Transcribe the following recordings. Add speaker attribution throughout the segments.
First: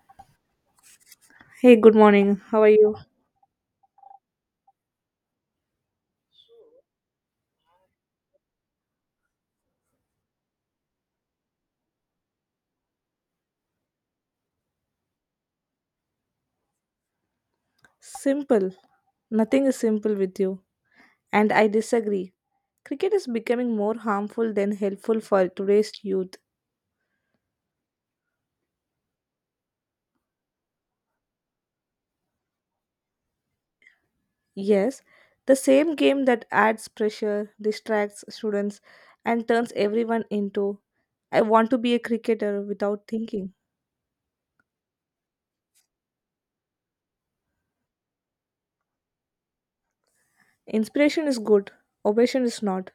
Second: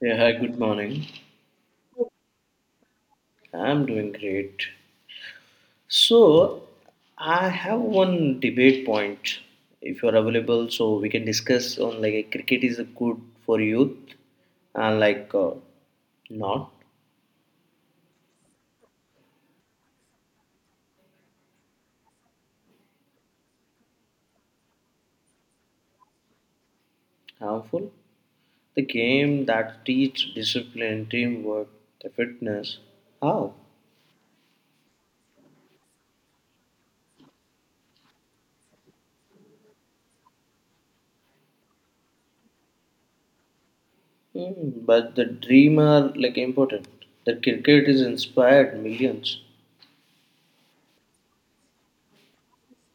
Speaker 1: Yeah, hi, good morning.
Speaker 2: Hey, good morning. How are you?
Speaker 1: I'm doing great. So, I have one debate point if you're available, so we can discuss on like cricket is good for youth and like not
Speaker 2: Simple. Nothing is simple with you. And I disagree. Cricket is becoming more harmful than helpful for today's youth.
Speaker 1: harmful. The game that teach discipline, teamwork, the fitness. How?
Speaker 2: Yes, the same game that adds pressure, distracts students, and turns everyone into I want to be a cricketer without thinking.
Speaker 1: But the dream are like important. The cricket is inspired millions.
Speaker 2: Inspiration is good, obsession is not.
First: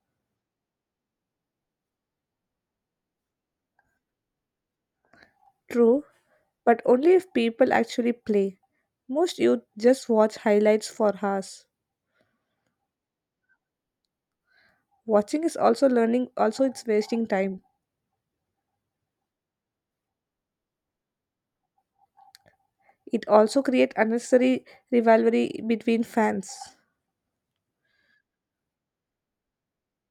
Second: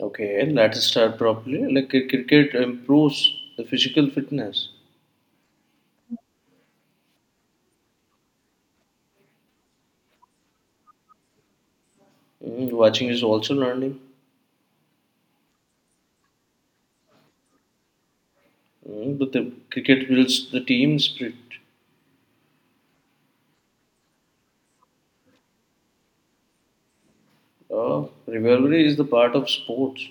Speaker 1: Okay, let's start properly. Like cricket improves the physical fitness.
Speaker 2: True, but only if people actually play. Most youth just watch highlights for hours.
Speaker 1: Watching is also learning.
Speaker 2: Watching is also learning, also it's wasting time.
Speaker 1: But the cricket builds the team spirit.
Speaker 2: It also creates unnecessary rivalry between fans.
Speaker 1: Rivalry is the part of sports,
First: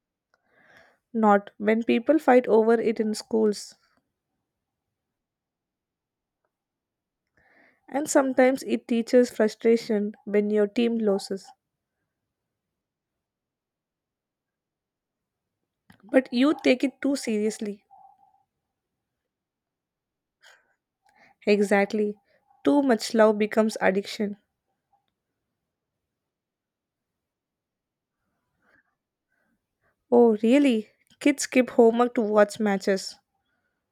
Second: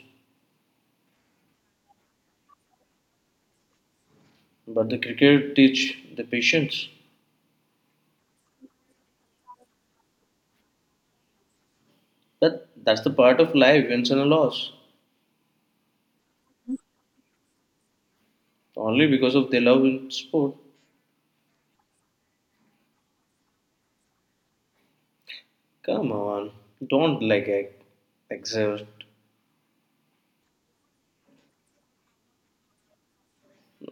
Speaker 2: Not when people fight over it in schools.
Speaker 1: but the cricket teach the patience.
Speaker 2: And sometimes it teaches frustration when your team loses.
Speaker 1: That's the part of life, wins and a loss.
Speaker 2: But you take it too seriously.
Speaker 1: Only because of the love in sport.
Speaker 2: Exactly. Too much love becomes addiction.
Speaker 1: Come on, don't like exert.
Speaker 2: Oh, really? Kids skip homework to watch matches.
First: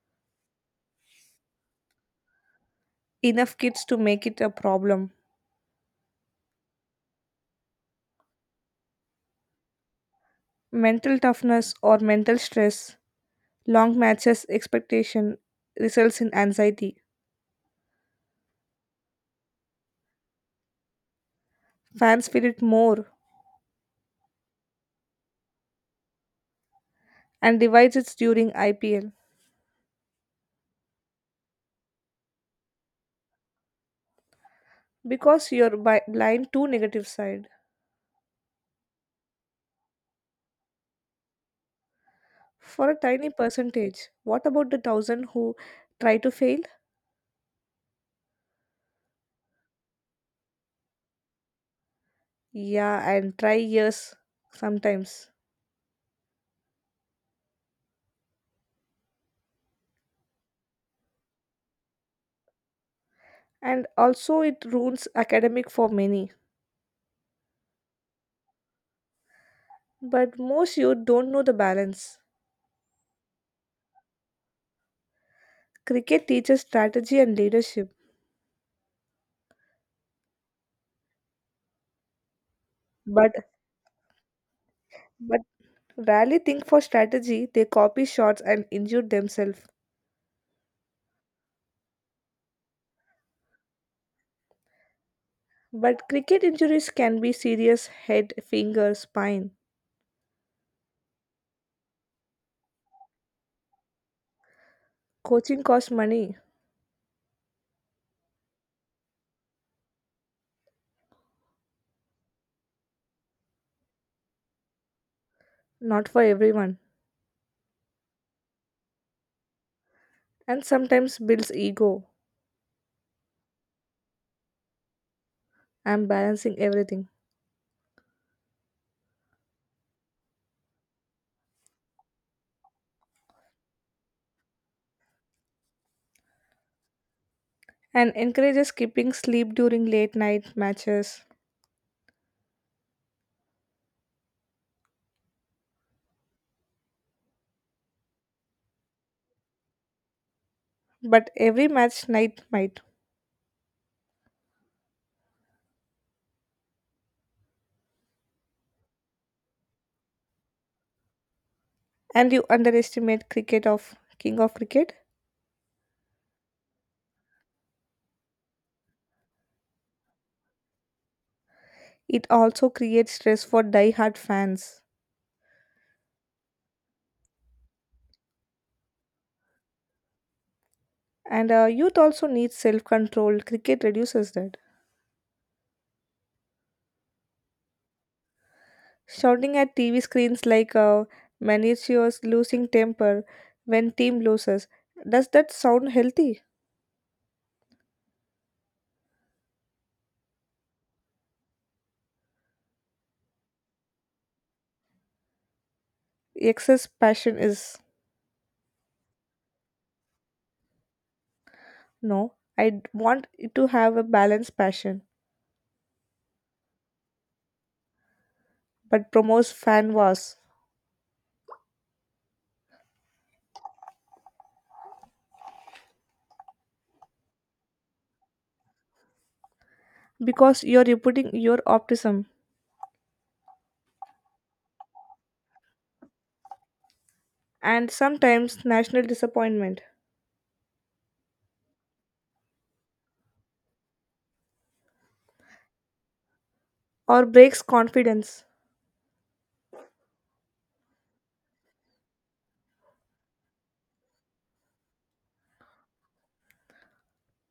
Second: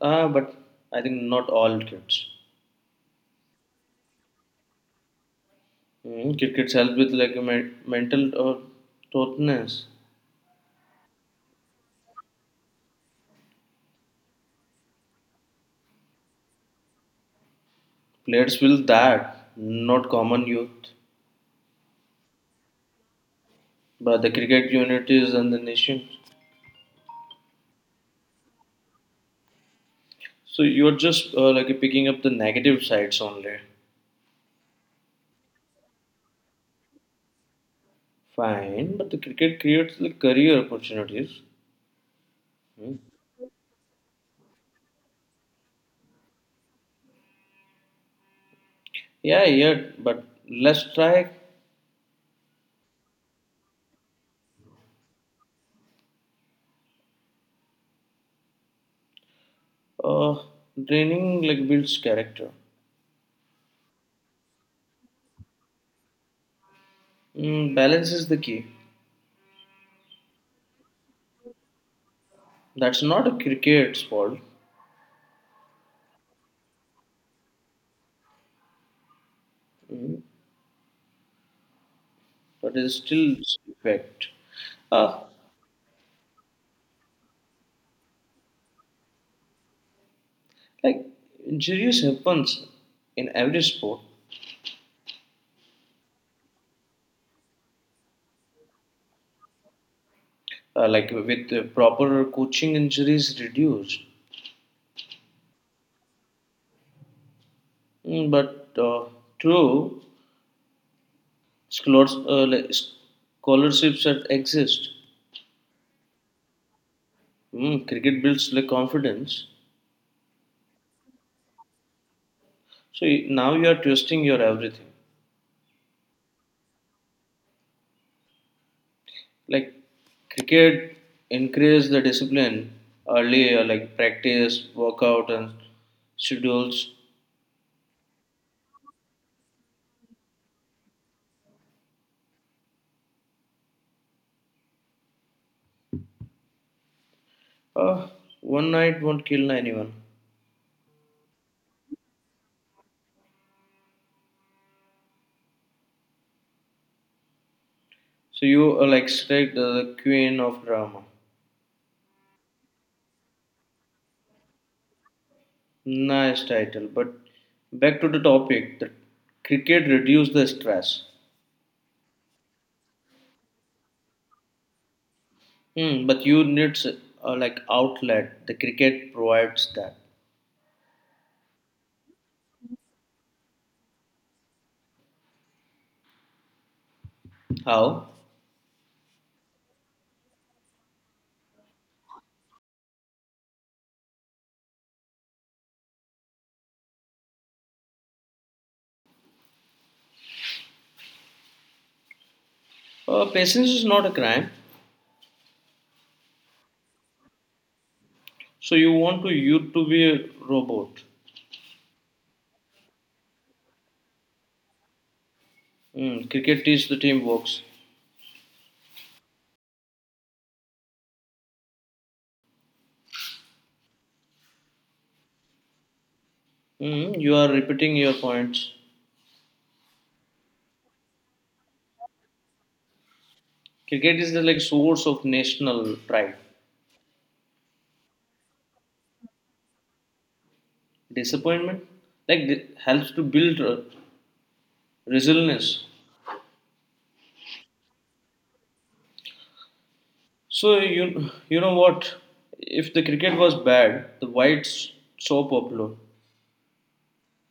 Speaker 1: Ah, but I think not all kids.
Speaker 2: Enough kids to make it a problem.
Speaker 1: Crickets help with like a mental toughness.
Speaker 2: Mental toughness or mental stress. Long matches expectation results in anxiety.
Speaker 1: Players feel that not common youth,
Speaker 2: Fans feel it more
Speaker 1: but the cricket unit is and the nation.
Speaker 2: and divides it during IPL
Speaker 1: So you're just like picking up the negative sides only.
Speaker 2: because you're blind to negative side.
Speaker 1: Fine, but the cricket creates the career opportunities.
Speaker 2: For
Speaker 1: Hmm.
Speaker 2: a tiny percentage, what about the thousand who try to fail?
Speaker 1: Yeah, yeah, but let's try.
Speaker 2: Yeah, and try years sometimes.
Speaker 1: Uh, training like builds character.
Speaker 2: And also, it ruins academic for many.
Speaker 1: Balance is the key.
Speaker 2: But most youth don't know the balance.
Speaker 1: That's not a cricket's fault,
Speaker 2: Cricket teaches strategy and leadership,
Speaker 1: mm, but it's
Speaker 2: but
Speaker 1: still effect. Uh,
Speaker 2: but rarely think for strategy. They copy shots and injure themselves.
Speaker 1: Like injuries happens in every sport.
Speaker 2: But cricket injuries can be serious head, finger, spine.
Speaker 1: Like with proper coaching, injuries reduced.
Speaker 2: Coaching costs money,
Speaker 1: But true, scholars, uh, like, scholarships that exist.
Speaker 2: not for everyone,
Speaker 1: Cricket builds like confidence.
Speaker 2: and sometimes builds ego.
Speaker 1: So now you are twisting your everything.
Speaker 2: I'm balancing everything.
Speaker 1: Like cricket increase the discipline earlier. Like practice, workout, and schedules.
Speaker 2: And encourages skipping sleep during late night matches.
Speaker 1: Uh, one night won't kill anyone.
Speaker 2: But every match night might.
Speaker 1: So you will extract the queen of drama.
Speaker 2: And you underestimate cricket of King of Cricket.
Speaker 1: Nice title. But back to the topic. The cricket reduces the stress.
Speaker 2: It also creates stress for die-hard fans.
Speaker 1: But you need like outlet. The cricket provides that.
Speaker 2: And youth also needs self-control. Cricket reduces that.
Speaker 1: How?
Speaker 2: Shouting at TV screens like Manicio's losing temper when team loses. Does that sound healthy?
Speaker 1: Patience is not a crime.
Speaker 2: Excess passion is
Speaker 1: So you want to you to be a robot.
Speaker 2: no. I want it to have a balanced passion,
Speaker 1: Hmm, cricket is the team works.
Speaker 2: but promotes fan wars
Speaker 1: Hmm, you are repeating your points.
Speaker 2: because you're repeating your optimism
Speaker 1: Cricket is the like source of national pride.
Speaker 2: and sometimes national disappointment
Speaker 1: Disappointment like helps to build resilience.
Speaker 2: or breaks confidence.
Speaker 1: So you know what? If the cricket was bad, the whites so popular.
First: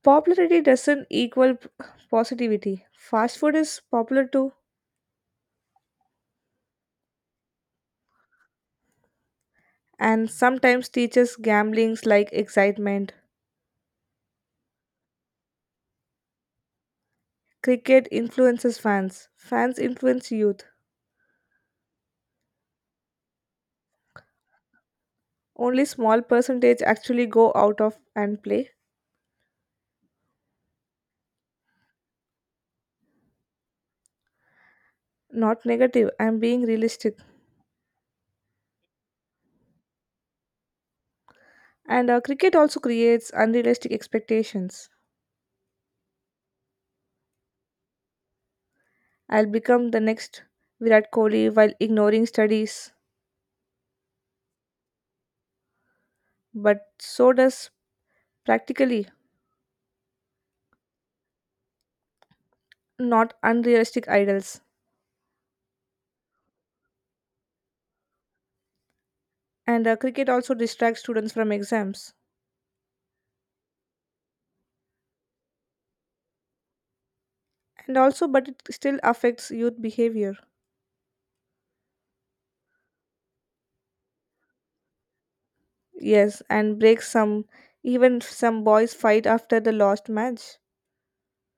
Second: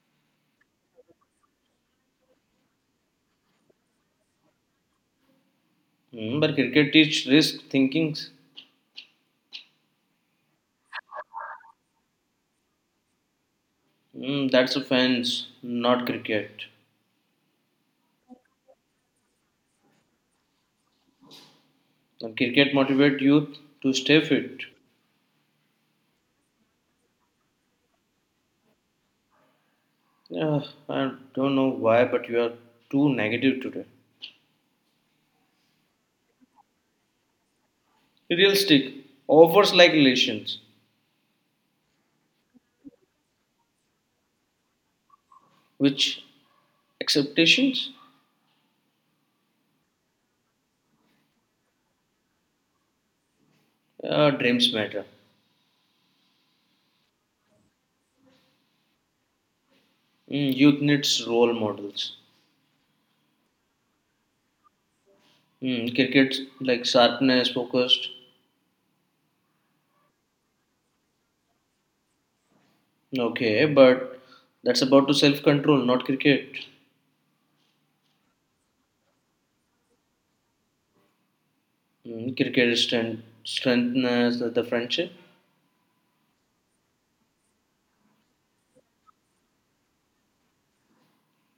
Speaker 2: Popularity doesn't equal positivity. Fast food is popular too,
Speaker 1: But cricket teach risk thinking.
Speaker 2: and sometimes teaches gamblings like excitement.
Speaker 1: That's offense, not cricket.
Speaker 2: Cricket influences fans. Fans influence youth.
Speaker 1: And cricket motivate youth to stay fit.
Speaker 2: Only small percentage actually go out of and play.
Speaker 1: Yeah, I don't know why, but you are too negative today.
Speaker 2: Not negative. I'm being realistic.
Speaker 1: Realistic offers like relations,
Speaker 2: And cricket also creates unrealistic expectations.
Speaker 1: which acceptations,
Speaker 2: I'll become the next Virat Kohli while ignoring studies.
Speaker 1: dreams matter.
Speaker 2: But so does practically
Speaker 1: Hmm, youth needs role models.
Speaker 2: not unrealistic idols.
Speaker 1: Hmm, cricket like sharpness, focused.
Speaker 2: And cricket also distracts students from exams.
Speaker 1: Okay, but that's about to self control, not cricket.
Speaker 2: And also, but it still affects youth behavior.
Speaker 1: Mm, cricket is strength, strengthens the friendship.
Speaker 2: Yes, and breaks some. Even some boys fight after the lost match.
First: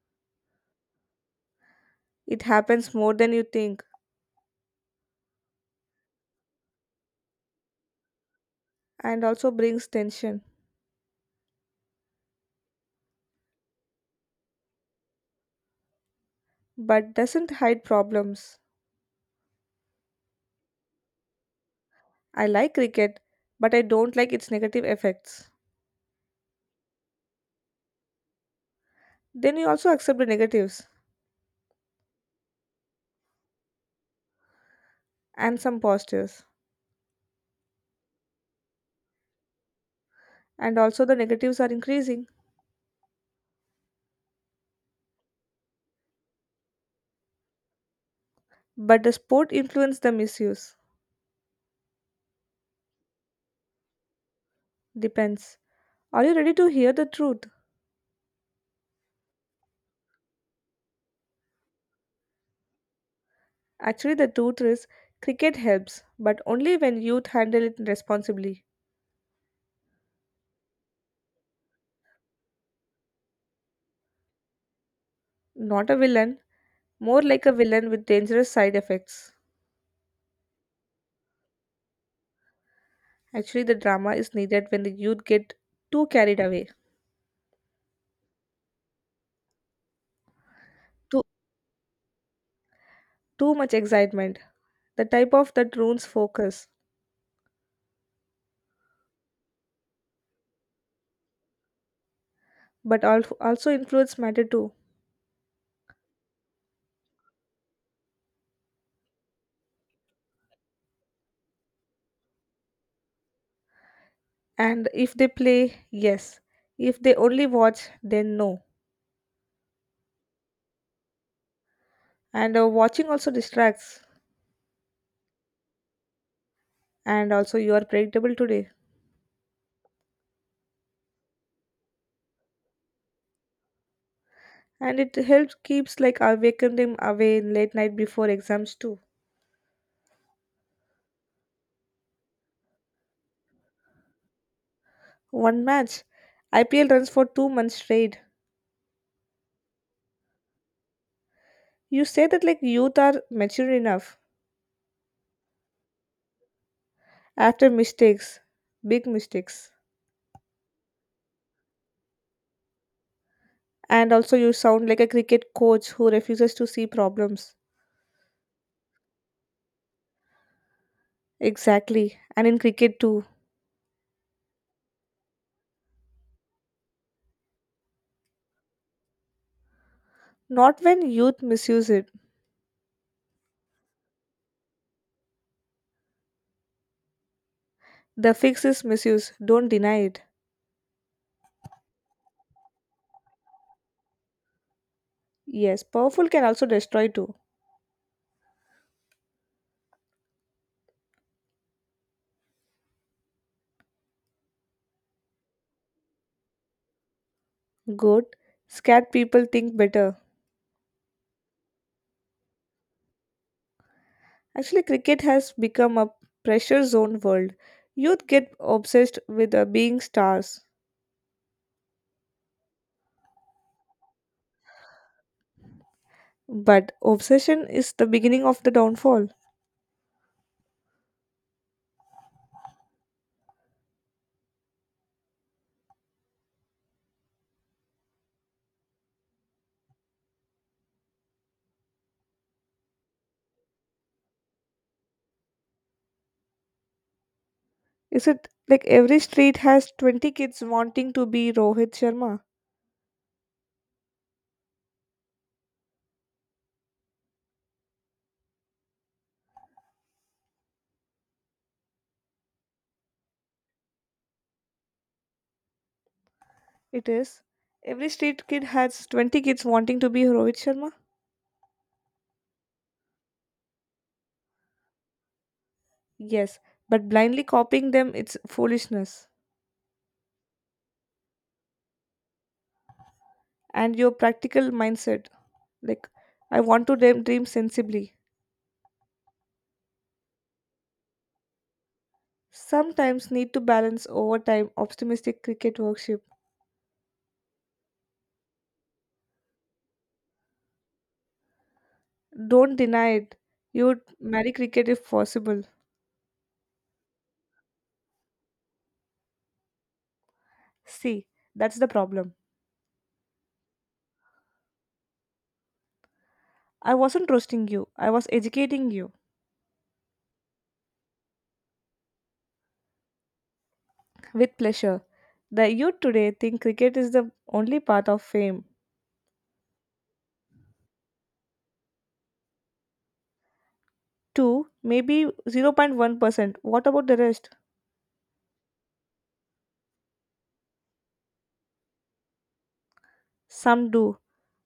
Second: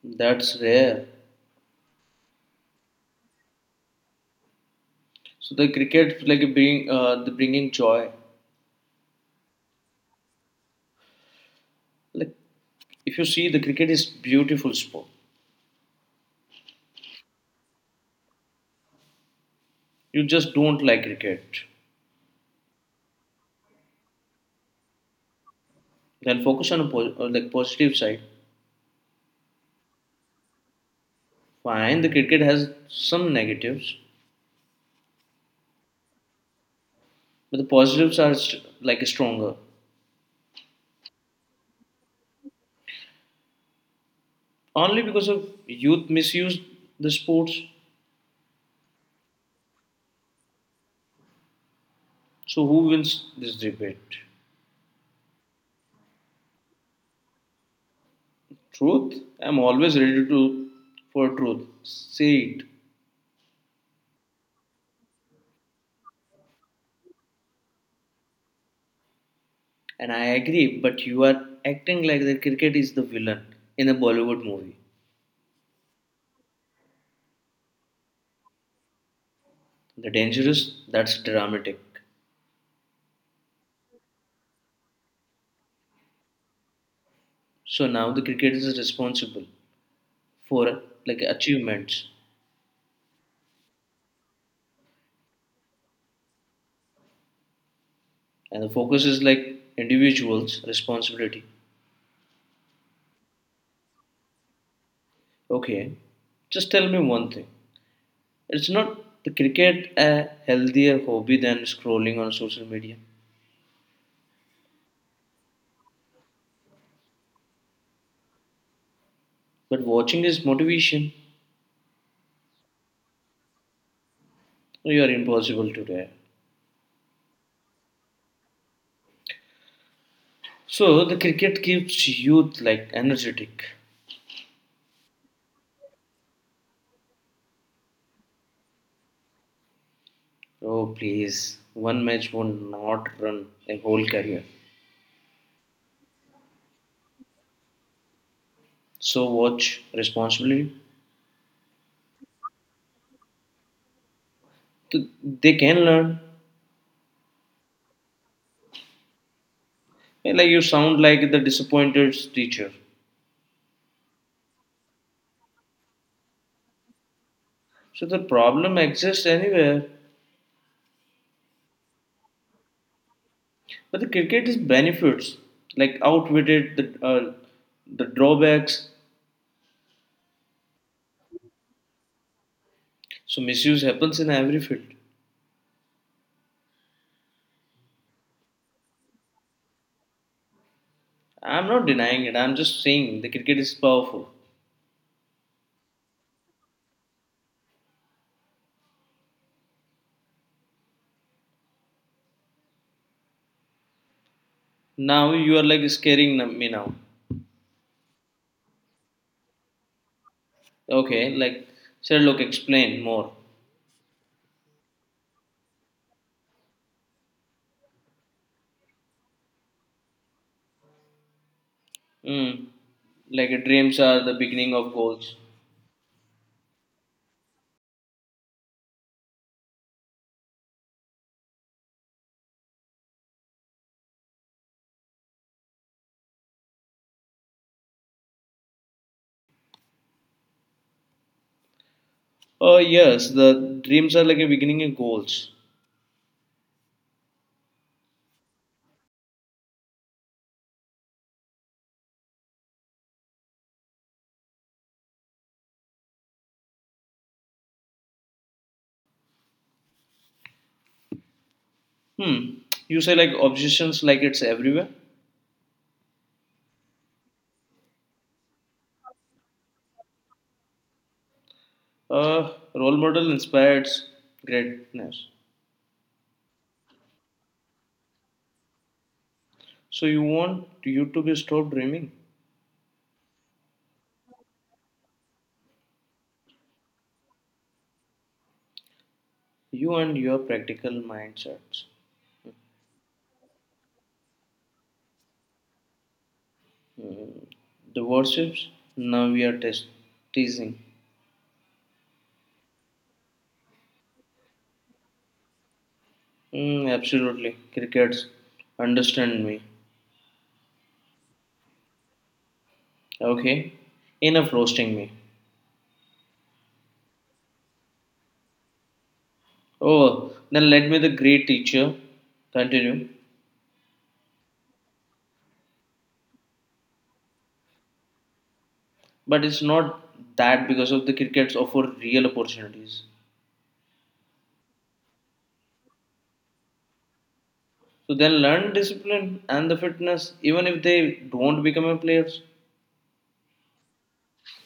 Speaker 1: That's rare.
Speaker 2: It happens more than you think,
Speaker 1: So the cricket like bring the bringing joy.
Speaker 2: and also brings tension,
Speaker 1: Like if you see the cricket is beautiful sport.
Speaker 2: but doesn't hide problems.
Speaker 1: You just don't like cricket.
Speaker 2: I like cricket, but I don't like its negative effects.
Speaker 1: Then focus on a like positive side.
Speaker 2: Then you also accept the negatives
Speaker 1: Fine, the cricket has some negatives,
Speaker 2: and some positives,
Speaker 1: but the positives are like stronger.
Speaker 2: and also the negatives are increasing.
Speaker 1: Only because of youth misuse the sports.
Speaker 2: But the sport influence the misuse.
Speaker 1: So who wins this debate?
Speaker 2: Depends. Are you ready to hear the truth?
Speaker 1: Truth? I'm always ready to for truth. Say it.
Speaker 2: Actually, the truth is cricket helps, but only when youth handle it responsibly.
Speaker 1: And I agree, but you are acting like the cricket is the villain in a Bollywood movie.
Speaker 2: Not a villain, more like a villain with dangerous side effects.
Speaker 1: The dangerous, that's dramatic.
Speaker 2: Actually, the drama is needed when the youth get too carried away,
Speaker 1: So now the cricket is responsible for like
Speaker 2: too,
Speaker 1: achievements,
Speaker 2: too much excitement, the type of that ruins focus,
Speaker 1: and the focus is like individuals' responsibility.
Speaker 2: but also influence matter too.
Speaker 1: Okay. Just tell me one thing. It's not the cricket a healthier hobby than scrolling on social media.
Speaker 2: And if they play, yes. If they only watch, then no.
Speaker 1: But watching is motivation.
Speaker 2: And watching also distracts,
Speaker 1: You are impossible today.
Speaker 2: and also you are predictable today.
Speaker 1: So the cricket keeps youth like energetic.
Speaker 2: And it helps keeps like awaken them away in late night before exams too.
Speaker 1: Oh please, one match will not run a whole career.
Speaker 2: One match, IPL runs for 2 months straight.
Speaker 1: So watch responsibly.
Speaker 2: You say that like youth are mature enough
Speaker 1: Th- They can learn.
Speaker 2: after mistakes, big mistakes.
Speaker 1: And, like you sound like the disappointed teacher.
Speaker 2: And also you sound like a cricket coach who refuses to see problems.
Speaker 1: So the problem exists anywhere,
Speaker 2: Exactly. And in cricket too.
Speaker 1: but the cricket is benefits like outwitted the drawbacks.
Speaker 2: Not when youth misuse it.
Speaker 1: So misuse happens in every field.
Speaker 2: The fix is misuse. Don't deny it.
Speaker 1: I'm not denying it. I'm just saying the cricket is powerful.
Speaker 2: Yes, powerful can also destroy too.
Speaker 1: Now you are like scaring me now.
Speaker 2: Good. Scared people think better.
Speaker 1: Okay, like Sherlock, explain more.
Speaker 2: Actually, cricket has become a pressure zone world. Youth get obsessed with being stars.
Speaker 1: Mm. Like dreams are the beginning of goals.
Speaker 2: But obsession is the beginning of the downfall.
Speaker 1: Oh yes, the dreams are like a beginning of goals.
Speaker 2: Is it like every street has 20 kids wanting to be Rohit Sharma?
Speaker 1: Hmm. You say like obsessions, like it's everywhere.
Speaker 2: It is. Every street kid has 20 kids wanting to be Rohit Sharma?
Speaker 1: Role model inspires greatness.
Speaker 2: Yes, but blindly copying them it's foolishness.
Speaker 1: So you want you to be stop dreaming.
Speaker 2: And your practical mindset like I want to dream, dream sensibly.
Speaker 1: You and your practical mindsets.
Speaker 2: Sometimes need to balance over time optimistic cricket worship.
Speaker 1: The worships. Now we are teasing.
Speaker 2: Don't deny it. You would marry cricket if possible.
Speaker 1: Mm, absolutely, crickets. Understand me.
Speaker 2: See, that's the problem.
Speaker 1: Okay. Enough roasting me.
Speaker 2: I wasn't roasting you, I was educating you
Speaker 1: Oh, then let me the great teacher continue.
Speaker 2: with pleasure. The youth today think cricket is the only path of fame.
Speaker 1: But it's not that because of the crickets offer real opportunities.
Speaker 2: Two, maybe 0.1%. What about the rest?
Speaker 1: So then learn discipline and the fitness, even if they don't become a players.
Speaker 2: Some do.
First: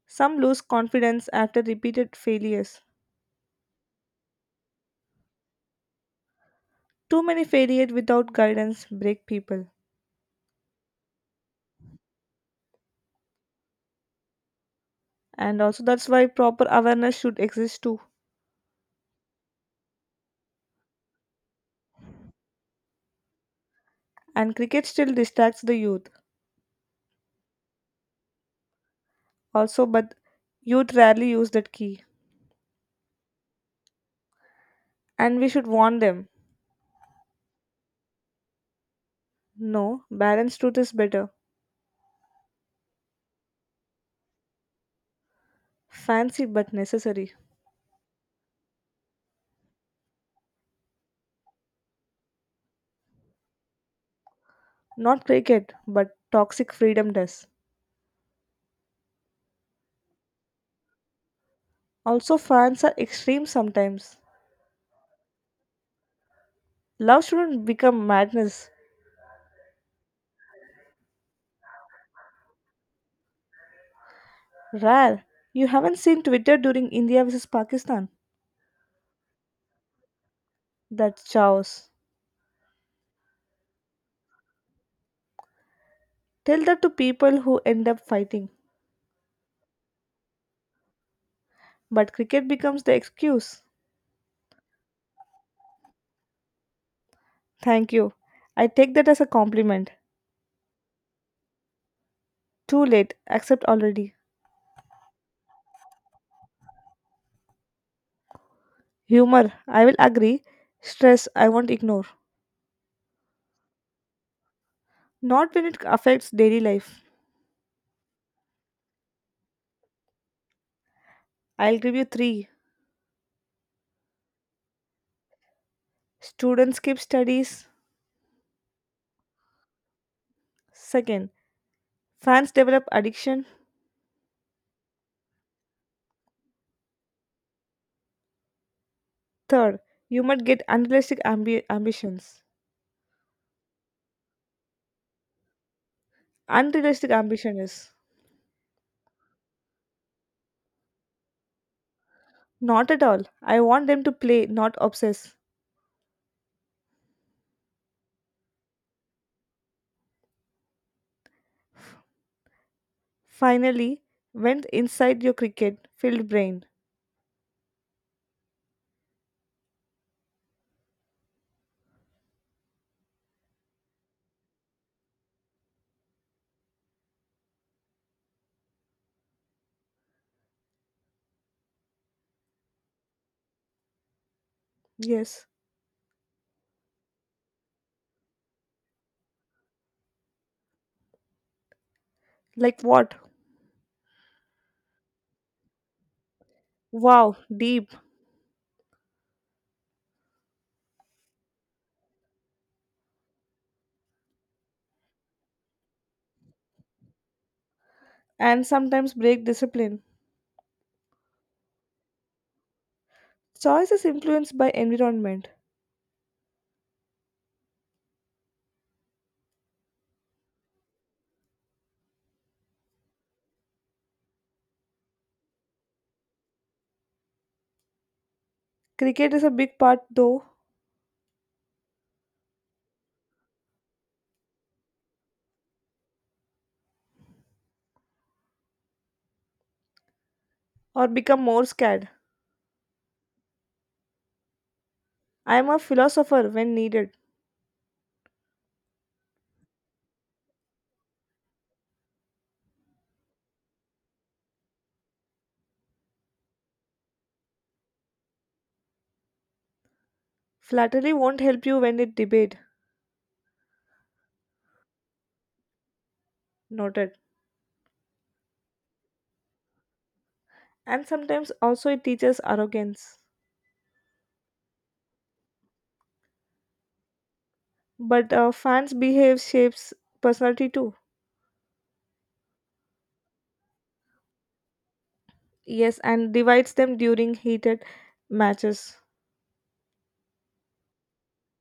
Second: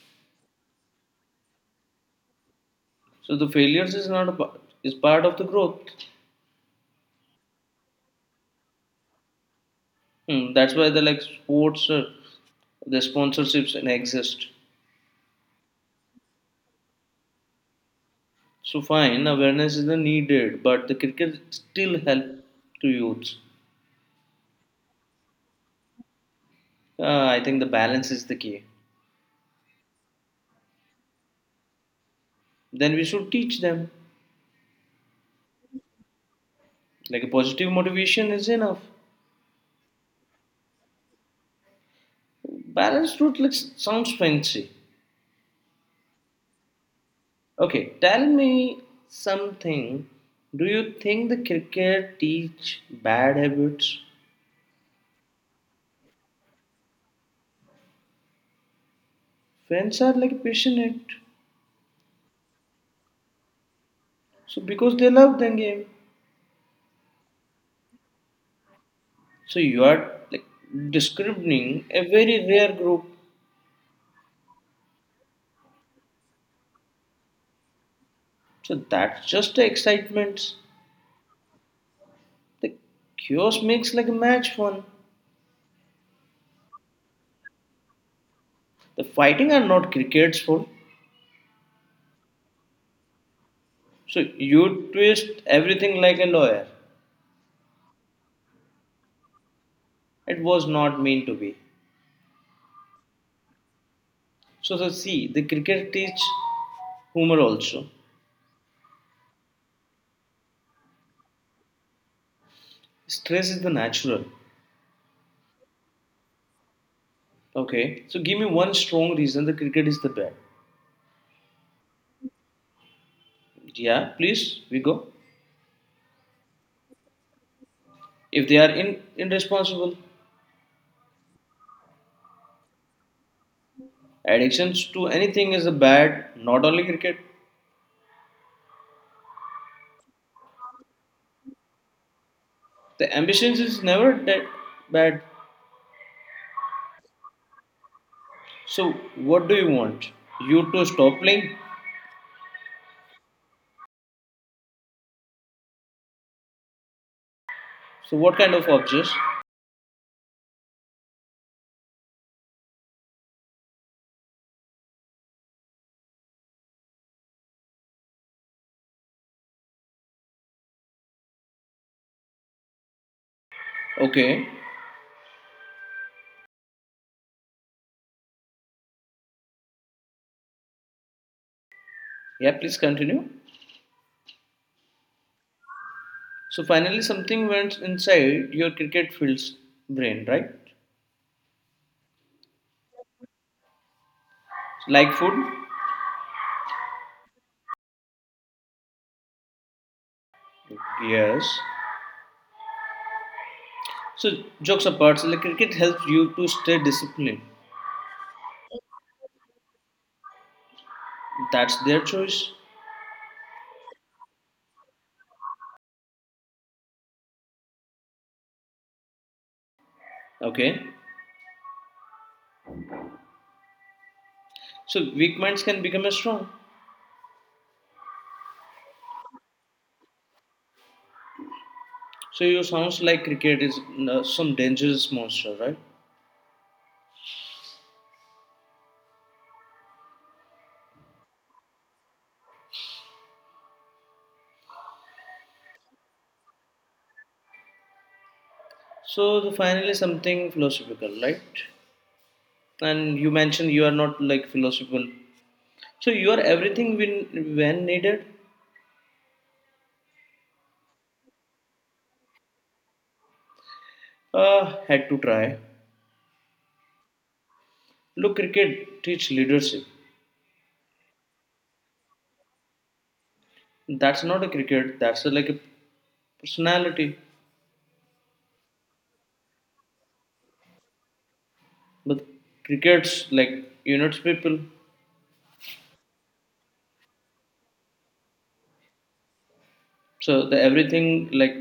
Speaker 2: Some lose confidence after repeated failures.
Speaker 1: So the failures is not a part, is part of the growth.
Speaker 2: Too many failures without guidance break people.
Speaker 1: Hmm, that's why the like sports, the sponsorships and exist.
Speaker 2: And also, that's why proper awareness should exist too.
Speaker 1: So fine, awareness is the needed, but the cricket still help to youths.
Speaker 2: And cricket still distracts the youth,
Speaker 1: I think the balance is the key.
Speaker 2: also, but youth rarely use that key.
Speaker 1: Then we should teach them.
Speaker 2: And we should warn them.
Speaker 1: Like a positive motivation is enough.
Speaker 2: No, balanced truth is better.
Speaker 1: Balanced route looks sounds fancy.
Speaker 2: Fancy but necessary.
Speaker 1: Okay, tell me something. Do you think the cricket teach bad habits?
Speaker 2: Not cricket, but toxic freedom does.
Speaker 1: Fans are like passionate,
Speaker 2: Also, fans are extreme sometimes.
Speaker 1: so because they love the game.
Speaker 2: Love shouldn't become madness.
Speaker 1: So you are like discriminating a very rare group.
Speaker 2: Rare. You haven't seen Twitter during India versus Pakistan?
Speaker 1: So that's just the excitement.
Speaker 2: That's chaos.
Speaker 1: The chaos makes like a match fun.
Speaker 2: Tell that to people who end up fighting.
Speaker 1: The fighting are not cricket's fault.
Speaker 2: But cricket becomes the excuse.
Speaker 1: So you twist everything like a lawyer.
Speaker 2: Thank you. I take that as a compliment.
Speaker 1: It was not meant to be.
Speaker 2: Too late. Accept already.
Speaker 1: So, so see, the cricket teach humor also.
Speaker 2: Humor, I will agree. Stress, I won't ignore.
Speaker 1: Stress is the natural.
Speaker 2: Not when it affects daily life.
Speaker 1: Okay. So give me one strong reason the cricket is the bad.
Speaker 2: I'll give you three.
Speaker 1: Yeah, please, we go.
Speaker 2: Students skip studies.
Speaker 1: If they are in, irresponsible,
Speaker 2: Second, fans develop addiction.
Speaker 1: addictions to anything is a bad, not only cricket.
Speaker 2: Third, you might get unrealistic ambitions.
Speaker 1: The ambitions is never that bad.
Speaker 2: Unrealistic ambition is
Speaker 1: So what do you want? You to stop playing?
Speaker 2: not at all. I want them to play, not obsess.
Speaker 1: So what kind of objects?
Speaker 2: Finally, went inside your cricket filled brain.
Speaker 1: Okay. Yeah, please continue.
Speaker 2: Yes.
Speaker 1: So finally, something went inside your cricket field's brain, right?
Speaker 2: Like what?
Speaker 1: Like food?
Speaker 2: Wow, deep.
Speaker 1: Yes. So jokes apart, so like cricket helps you to stay disciplined.
Speaker 2: And sometimes break discipline.
Speaker 1: That's their choice.
Speaker 2: Choice is influenced by environment.
Speaker 1: Okay. So weak minds can become a strong.
Speaker 2: Cricket is a big part though,
Speaker 1: So you sounds like cricket is some dangerous monster, right?
Speaker 2: or become more scared. I am a philosopher when needed.
Speaker 1: So the finally something philosophical, right? And you mentioned you are not like philosophical. So you are everything when needed.
Speaker 2: Flattery won't help you when it debate,
Speaker 1: Had to try.
Speaker 2: noted.
Speaker 1: Look, cricket teach leadership.
Speaker 2: And sometimes also it teaches arrogance.
Speaker 1: That's not a cricket. That's a, like a personality.
Speaker 2: But fans' behave shapes personality too.
Speaker 1: But crickets like units people.
Speaker 2: Yes, and divides them during heated matches.
Speaker 1: So the everything like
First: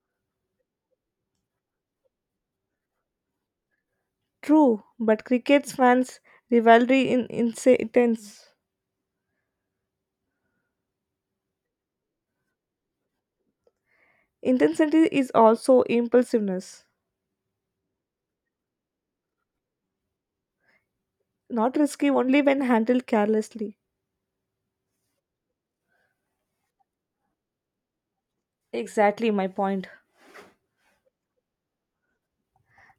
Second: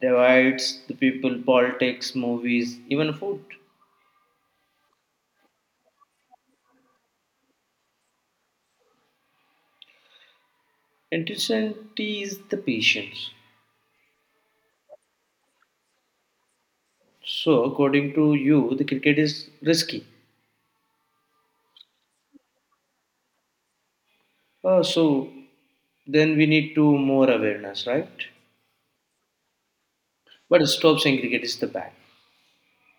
Speaker 1: divides the people, politics, movies, even food.
Speaker 2: True, but cricket's fans' rivalry in, insa intense.
Speaker 1: Intensity is the patience.
Speaker 2: Intensity is also impulsiveness.
Speaker 1: So according to you, the cricket is risky.
Speaker 2: Not risky only when handled carelessly.
Speaker 1: Oh, so then we need to more awareness, right?
Speaker 2: Exactly my point.
Speaker 1: But stop saying cricket is the bad.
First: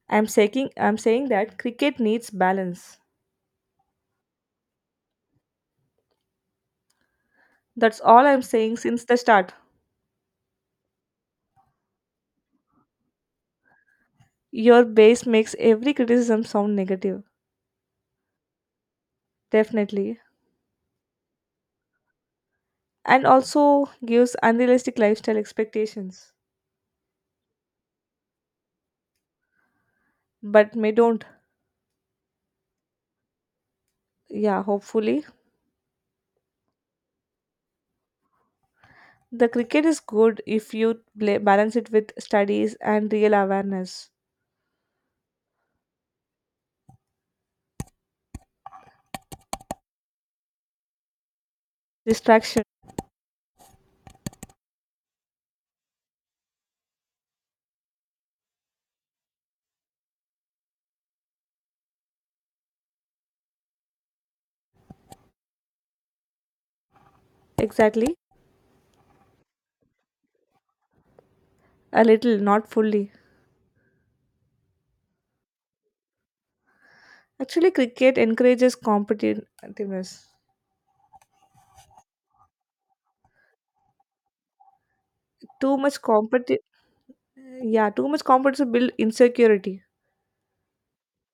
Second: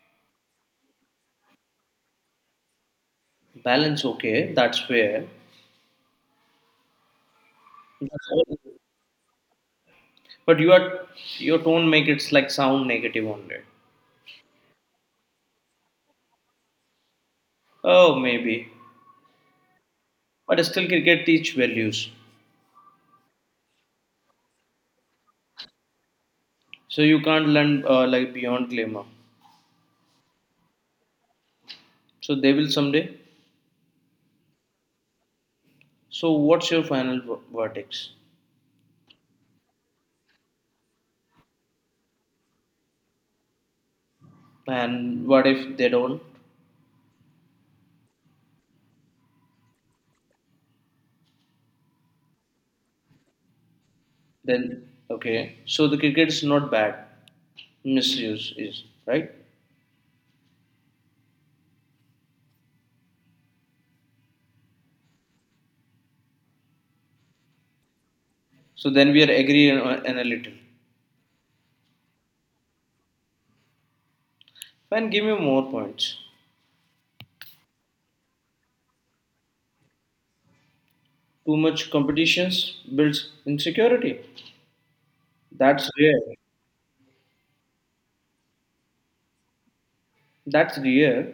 Speaker 2: I'm saying that cricket needs balance.
Speaker 1: Balance, okay, that's fair.
Speaker 2: That's
Speaker 1: That's
Speaker 2: all I'm
Speaker 1: fair.
Speaker 2: saying since the start.
Speaker 1: But you are your tone make it like sound negative only.
Speaker 2: Your base makes every criticism sound negative,
Speaker 1: Oh, maybe.
Speaker 2: definitely,
Speaker 1: But still, cricket teach values.
Speaker 2: and also gives unrealistic lifestyle expectations.
Speaker 1: So you can't learn like beyond glamour.
Speaker 2: But may don't.
Speaker 1: So they will someday.
Speaker 2: Yeah, hopefully.
Speaker 1: So what's your final verdict?
Speaker 2: The cricket is good if you balance it with studies and real awareness.
Speaker 1: And what if they don't?
Speaker 2: Distraction.
Speaker 1: Then okay. So the cricket is not bad. Misuse is right.
Speaker 2: Exactly.
Speaker 1: So then we are agree and in a little.
Speaker 2: A little, not fully.
Speaker 1: Fine, give me more points.
Speaker 2: Actually, cricket encourages competitiveness.
Speaker 1: Too much competitions builds insecurity.
Speaker 2: Too
Speaker 1: That's
Speaker 2: much
Speaker 1: rare.
Speaker 2: competi- yeah, too much competition build insecurity.
Speaker 1: That's rare.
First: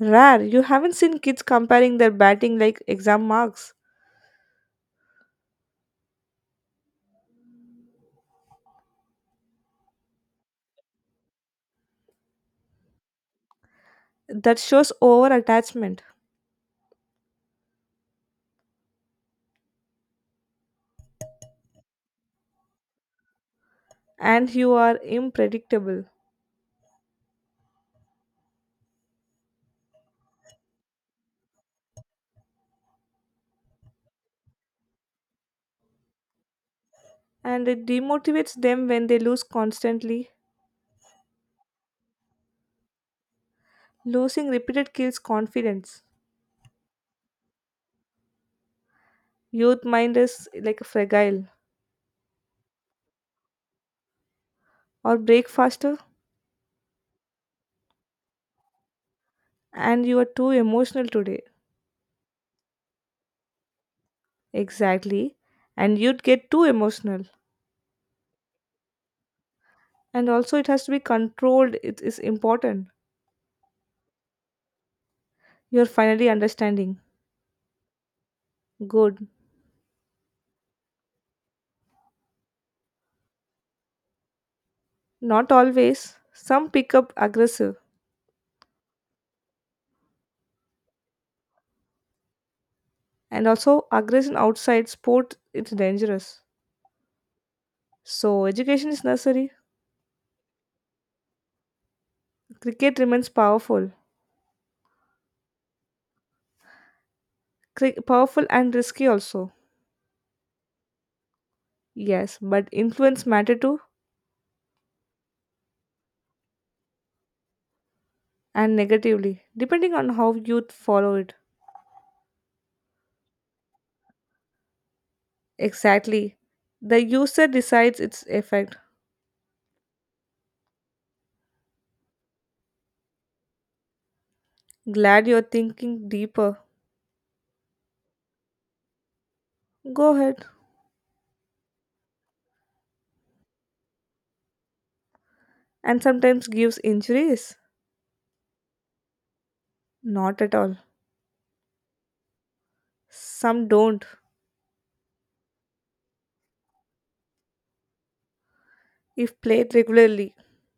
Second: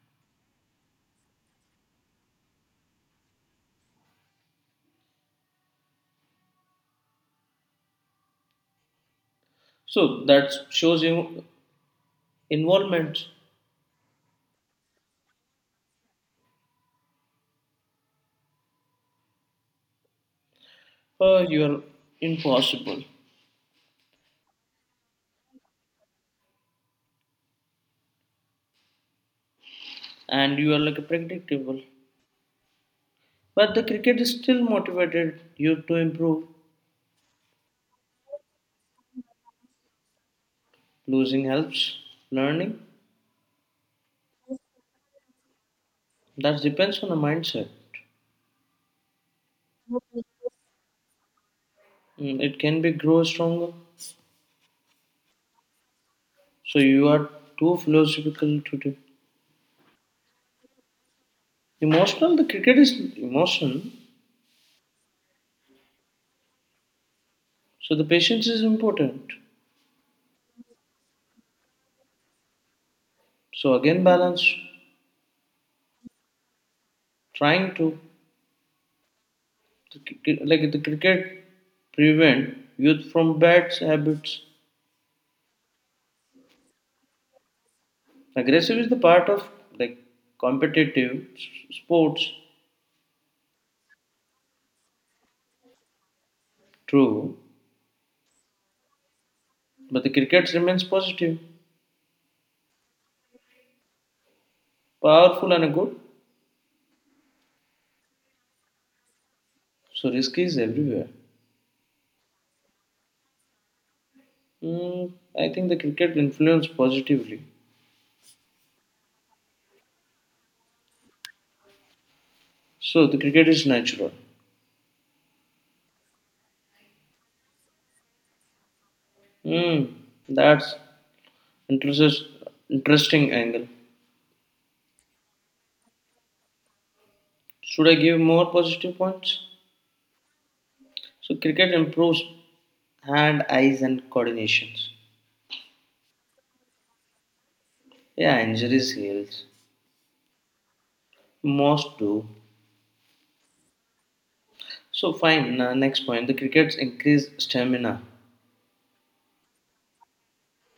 Speaker 2: Rare, you haven't seen kids comparing their batting like exam marks.
Speaker 1: So that shows you involvement.
Speaker 2: That shows over attachment.
Speaker 1: Oh, you are impossible
Speaker 2: And you are unpredictable.
Speaker 1: and you are like a predictable. But the cricket is still motivated you to improve.
Speaker 2: And it demotivates them when they lose constantly.
Speaker 1: Losing helps, learning.
Speaker 2: Losing repeated kills confidence.
Speaker 1: That depends on the mindset.
Speaker 2: Youth mind is like a fragile,
Speaker 1: Mm, it can be grow stronger.
Speaker 2: or break faster.
Speaker 1: So you are too philosophical to do.
Speaker 2: And you are too emotional today.
Speaker 1: Emotional, the cricket is emotion.
Speaker 2: Exactly, and you'd get too emotional.
Speaker 1: So the patience is important.
Speaker 2: And also it has to be controlled, it is important.
Speaker 1: So again, balance.
Speaker 2: You're finally understanding.
Speaker 1: Trying to,
Speaker 2: Good.
Speaker 1: the like the cricket, prevent youth from bad habits.
Speaker 2: Not always, some pick up aggressive.
Speaker 1: Aggressive is the part of like competitive sports,
Speaker 2: And also aggression outside sport it's dangerous.
Speaker 1: true,
Speaker 2: So education is necessary.
Speaker 1: but the cricket remains positive,
Speaker 2: Cricket remains powerful.
Speaker 1: powerful, and good.
Speaker 2: Powerful and risky also.
Speaker 1: So risk is everywhere.
Speaker 2: Yes, but influence matter too,
Speaker 1: Mm, I think the cricket influenced positively.
Speaker 2: and negatively, depending on how youth follow it.
Speaker 1: So the cricket is natural.
Speaker 2: Exactly. The user decides its effect.
Speaker 1: Mm, that's interests interesting angle.
Speaker 2: Glad you're thinking deeper.
Speaker 1: Should I give more positive points?
Speaker 2: Go ahead.
Speaker 1: So cricket improves hand, eyes, and coordinations.
Speaker 2: And sometimes gives injuries.
Speaker 1: Yeah, injuries heals.
Speaker 2: Not at all.
Speaker 1: Most do.
Speaker 2: Some don't.
Speaker 1: So fine. Next point, the cricket's increase stamina.
Speaker 2: If played regularly.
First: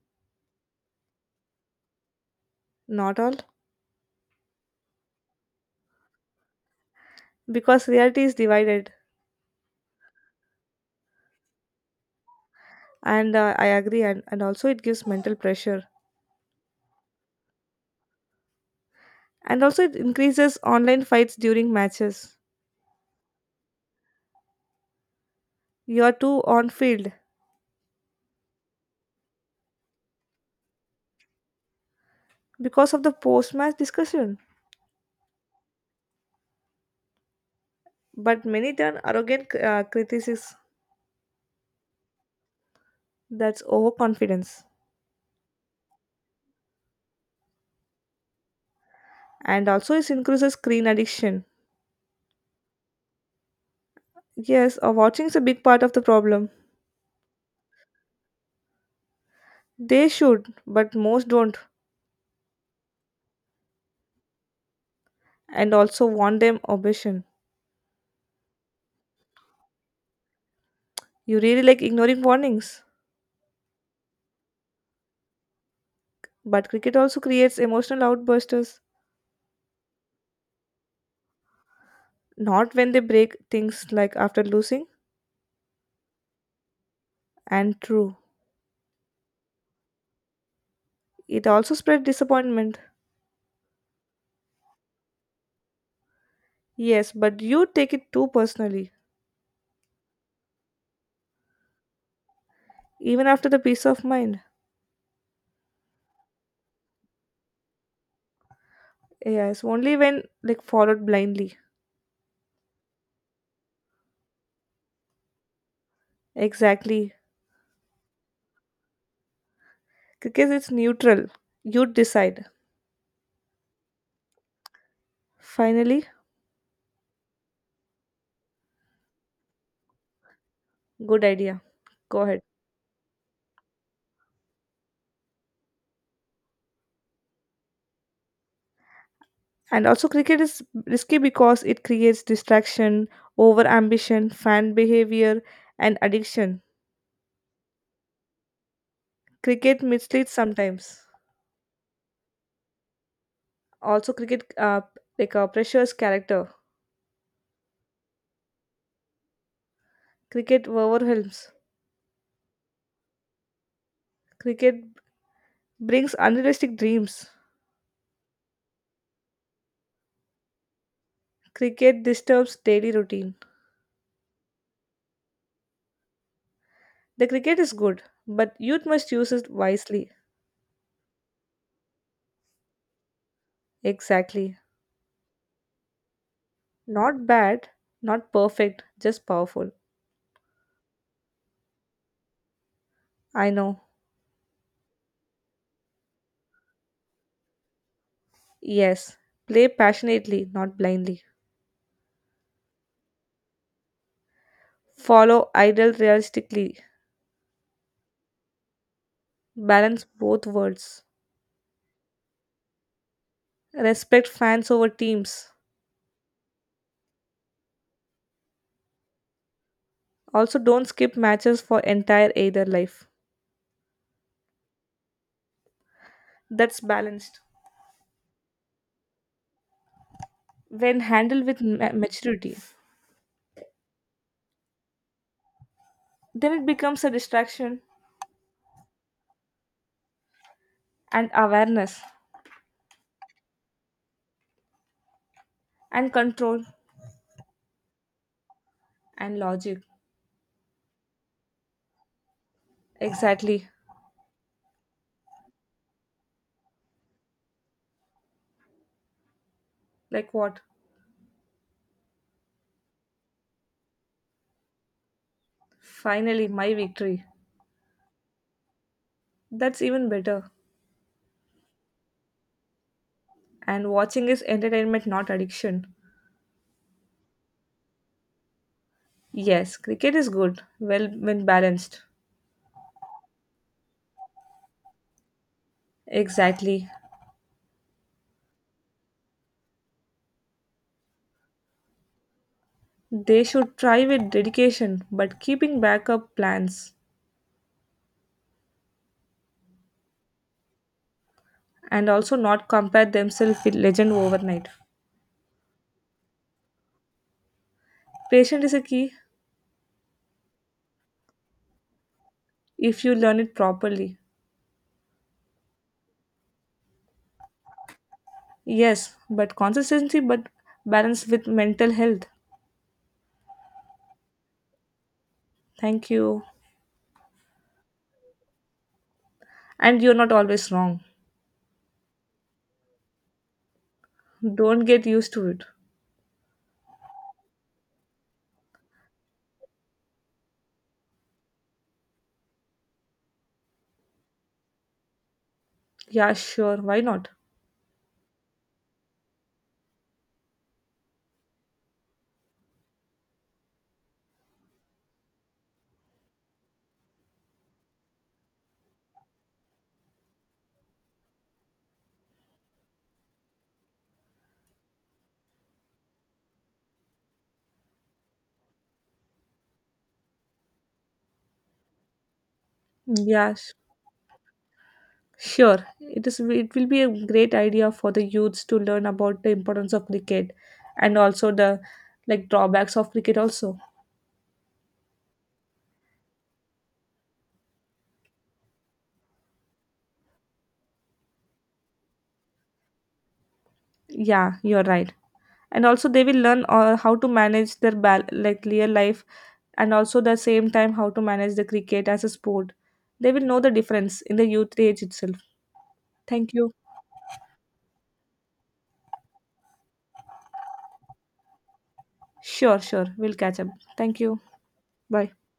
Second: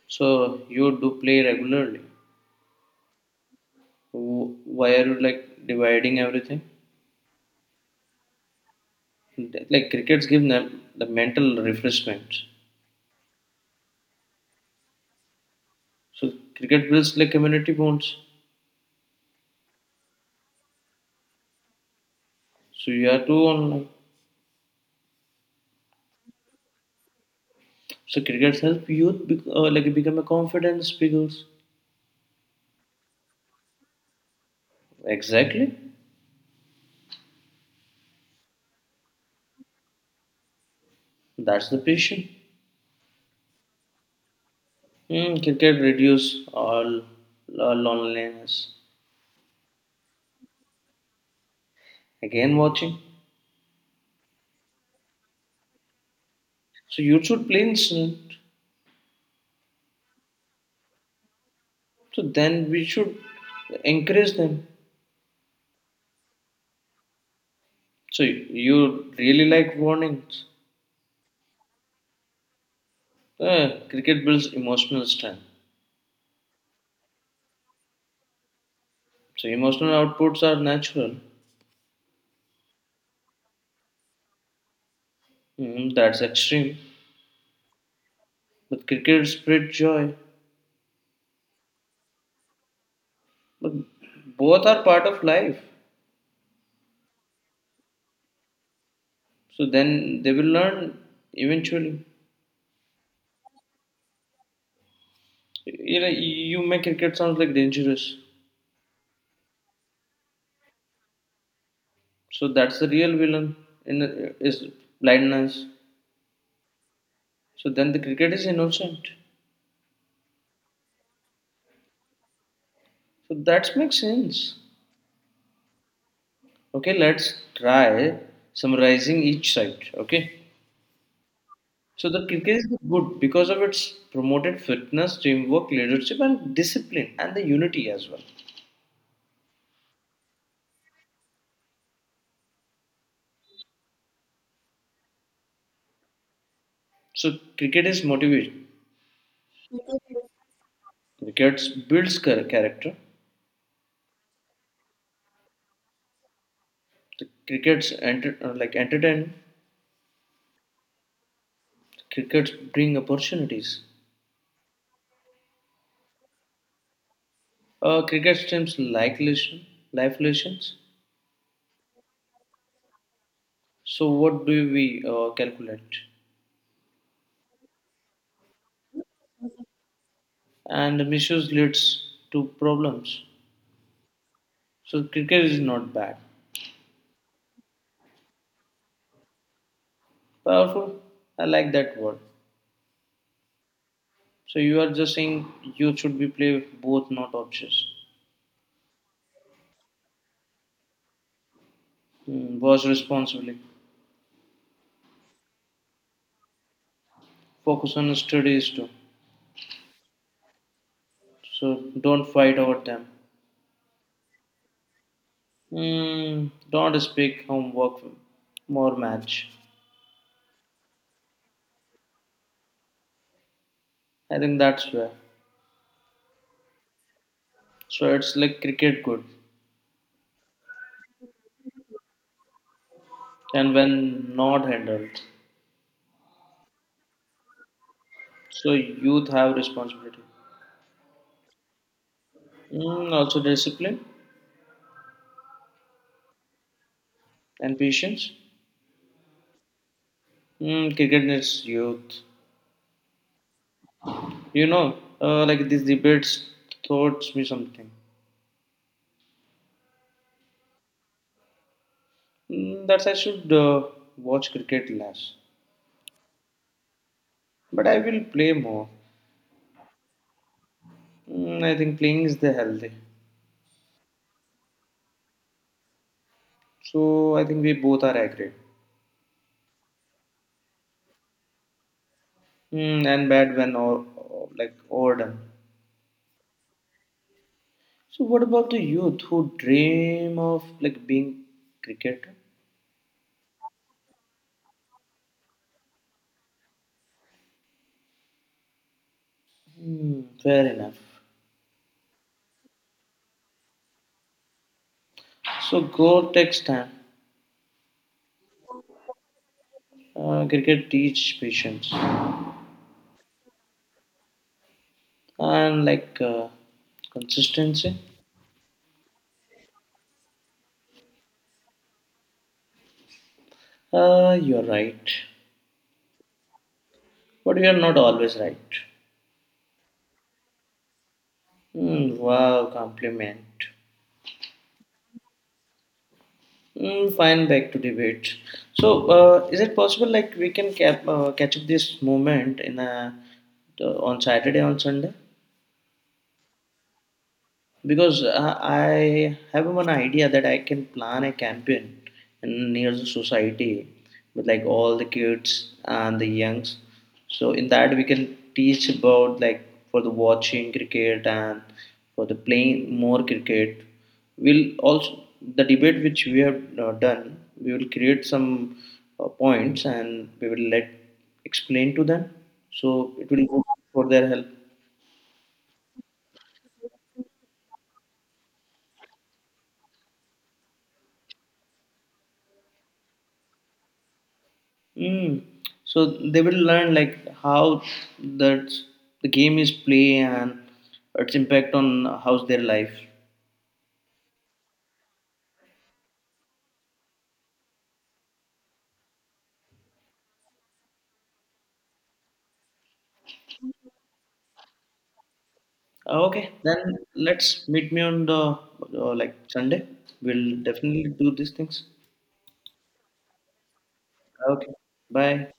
Speaker 1: So you do play regularly.
Speaker 2: Not all.
Speaker 1: Why are you like dividing everything?
Speaker 2: Because reality is divided.
Speaker 1: Like crickets give them the mental refreshment.
Speaker 2: And I agree. And also it gives mental pressure,
Speaker 1: So cricket builds like community bonds.
Speaker 2: and also it increases online fights during matches.
Speaker 1: So you are too online.
Speaker 2: You are too on field
Speaker 1: So crickets help youth like become a confident speakers.
Speaker 2: because of the post match discussion.
Speaker 1: Exactly.
Speaker 2: But many turn arrogant criticism,
Speaker 1: That's the patient.
Speaker 2: that's overconfidence,
Speaker 1: Mm, cricket reduce all loneliness.
Speaker 2: and also it increases screen addiction.
Speaker 1: Again watching.
Speaker 2: Yes, watching is a big part of the problem.
Speaker 1: So you should play in,
Speaker 2: They should, but most don't,
Speaker 1: so then we should encourage them.
Speaker 2: and also want them obsession.
Speaker 1: So you really like warnings.
Speaker 2: You really like ignoring warnings,
Speaker 1: Cricket builds emotional strength.
Speaker 2: but cricket also creates emotional outbursts.
Speaker 1: So emotional outputs are natural.
Speaker 2: Not when they break things like after losing,
Speaker 1: Mm, that's extreme.
Speaker 2: and true.
Speaker 1: But cricket spreads joy.
Speaker 2: It also spread disappointment.
Speaker 1: But both are part of life.
Speaker 2: Yes, but you take it too personally,
Speaker 1: So then they will learn eventually.
Speaker 2: even after the peace of mind.
Speaker 1: You know, you make cricket sounds like dangerous.
Speaker 2: Yes, only when like followed blindly.
Speaker 1: So that's the real villain in is blindness.
Speaker 2: Exactly.
Speaker 1: So then the cricket is innocent.
Speaker 2: Because it's neutral. You decide.
Speaker 1: So that makes sense.
Speaker 2: Finally,
Speaker 1: Okay, let's try summarizing each side. Okay.
Speaker 2: good idea.
Speaker 1: So
Speaker 2: Go
Speaker 1: the
Speaker 2: ahead.
Speaker 1: cricket is good because of its promoted fitness, teamwork, leadership, and discipline, and the unity as well.
Speaker 2: And also cricket is risky because it creates distraction, over ambition, fan behavior, and addiction.
Speaker 1: So cricket is motivation.
Speaker 2: Cricket misleads sometimes.
Speaker 1: Cricket builds character.
Speaker 2: Also cricket like pressures character.
Speaker 1: The crickets enter like entertain.
Speaker 2: Cricket overwhelms.
Speaker 1: Crickets bring opportunities.
Speaker 2: Cricket brings unrealistic dreams.
Speaker 1: Cricket streams like lesson, life lessons.
Speaker 2: Cricket disturbs daily routine.
Speaker 1: So what do we calculate?
Speaker 2: The cricket is good, but youth must use it wisely.
Speaker 1: And misuse leads to problems.
Speaker 2: Exactly.
Speaker 1: So cricket is not bad.
Speaker 2: Not bad, not perfect, just powerful.
Speaker 1: Powerful. I like that word.
Speaker 2: I know.
Speaker 1: So you are just saying youth should be play both, not options.
Speaker 2: Yes. Play passionately, not blindly.
Speaker 1: Mm, watch responsibly.
Speaker 2: Follow idol realistically.
Speaker 1: Focus on studies too.
Speaker 2: Balance both worlds.
Speaker 1: So don't fight over them.
Speaker 2: Respect fans over teams.
Speaker 1: Mm, don't speak homework more match.
Speaker 2: Also, don't skip matches for entire either life.
Speaker 1: I think that's fair.
Speaker 2: That's balanced.
Speaker 1: So it's like cricket good,
Speaker 2: When handled with maturity,
Speaker 1: and when not handled,
Speaker 2: then it becomes a distraction,
Speaker 1: so youth have responsibility.
Speaker 2: and awareness
Speaker 1: Mm, also discipline
Speaker 2: and control
Speaker 1: and patience.
Speaker 2: and logic.
Speaker 1: Mm, cricket needs youth.
Speaker 2: Exactly.
Speaker 1: You know, like these debates taught me something.
Speaker 2: Like what?
Speaker 1: Mm, that I should watch cricket less.
Speaker 2: Finally, my victory.
Speaker 1: But I will play more.
Speaker 2: That's even better.
Speaker 1: Mm, I think playing is the healthy.
Speaker 2: And watching is entertainment, not addiction.
Speaker 1: So I think we both are agree.
Speaker 2: Yes, cricket is good, well, when balanced.
Speaker 1: Mm, and bad when or like overdone.
Speaker 2: Exactly.
Speaker 1: So what about the youth who dream of like being cricketer?
Speaker 2: They should try with dedication, but keeping backup plans,
Speaker 1: Hmm, fair enough.
Speaker 2: and also not compare themselves with legend overnight.
Speaker 1: So growth takes time.
Speaker 2: Patience is a key
Speaker 1: Cricket teach patience
Speaker 2: if you learn it properly.
Speaker 1: and like consistency.
Speaker 2: Yes, but consistency, but balance with mental health.
Speaker 1: You're right.
Speaker 2: Thank you.
Speaker 1: But you are not always right.
Speaker 2: And you're not always wrong.
Speaker 1: Mm, wow, compliment.
Speaker 2: Don't get used to it.
Speaker 1: Mm, fine, back to debate. So, is it possible like we can catch up this moment in a, on Saturday on Sunday?
Speaker 2: Yeah, sure. Why not?
Speaker 1: Because I have an idea that I can plan a campaign in near the society with like all the kids and the youngs. So in that we can teach about like for the watching cricket and for the playing more cricket. We'll also the debate which we have done. We will create some points and we will let explain to them. So it will
Speaker 2: Yeah,
Speaker 1: go for their help.
Speaker 2: sure. It is. It will be a great idea for the youths to learn about the importance of cricket, and also the like drawbacks of cricket. Also,
Speaker 1: Mm. So they will learn like how that the game is play and its impact on how's their life.
Speaker 2: yeah, you're right. And also, they will learn how to manage their like real life, and also the same time how to manage the cricket as a sport. They will know the difference in the youth age itself.
Speaker 1: Okay,
Speaker 2: Thank you.
Speaker 1: then let's meet me on the like Sunday. We'll definitely do these things.
Speaker 2: Sure, sure. We'll catch up. Thank you.
Speaker 1: Okay,
Speaker 2: Bye.
Speaker 1: bye.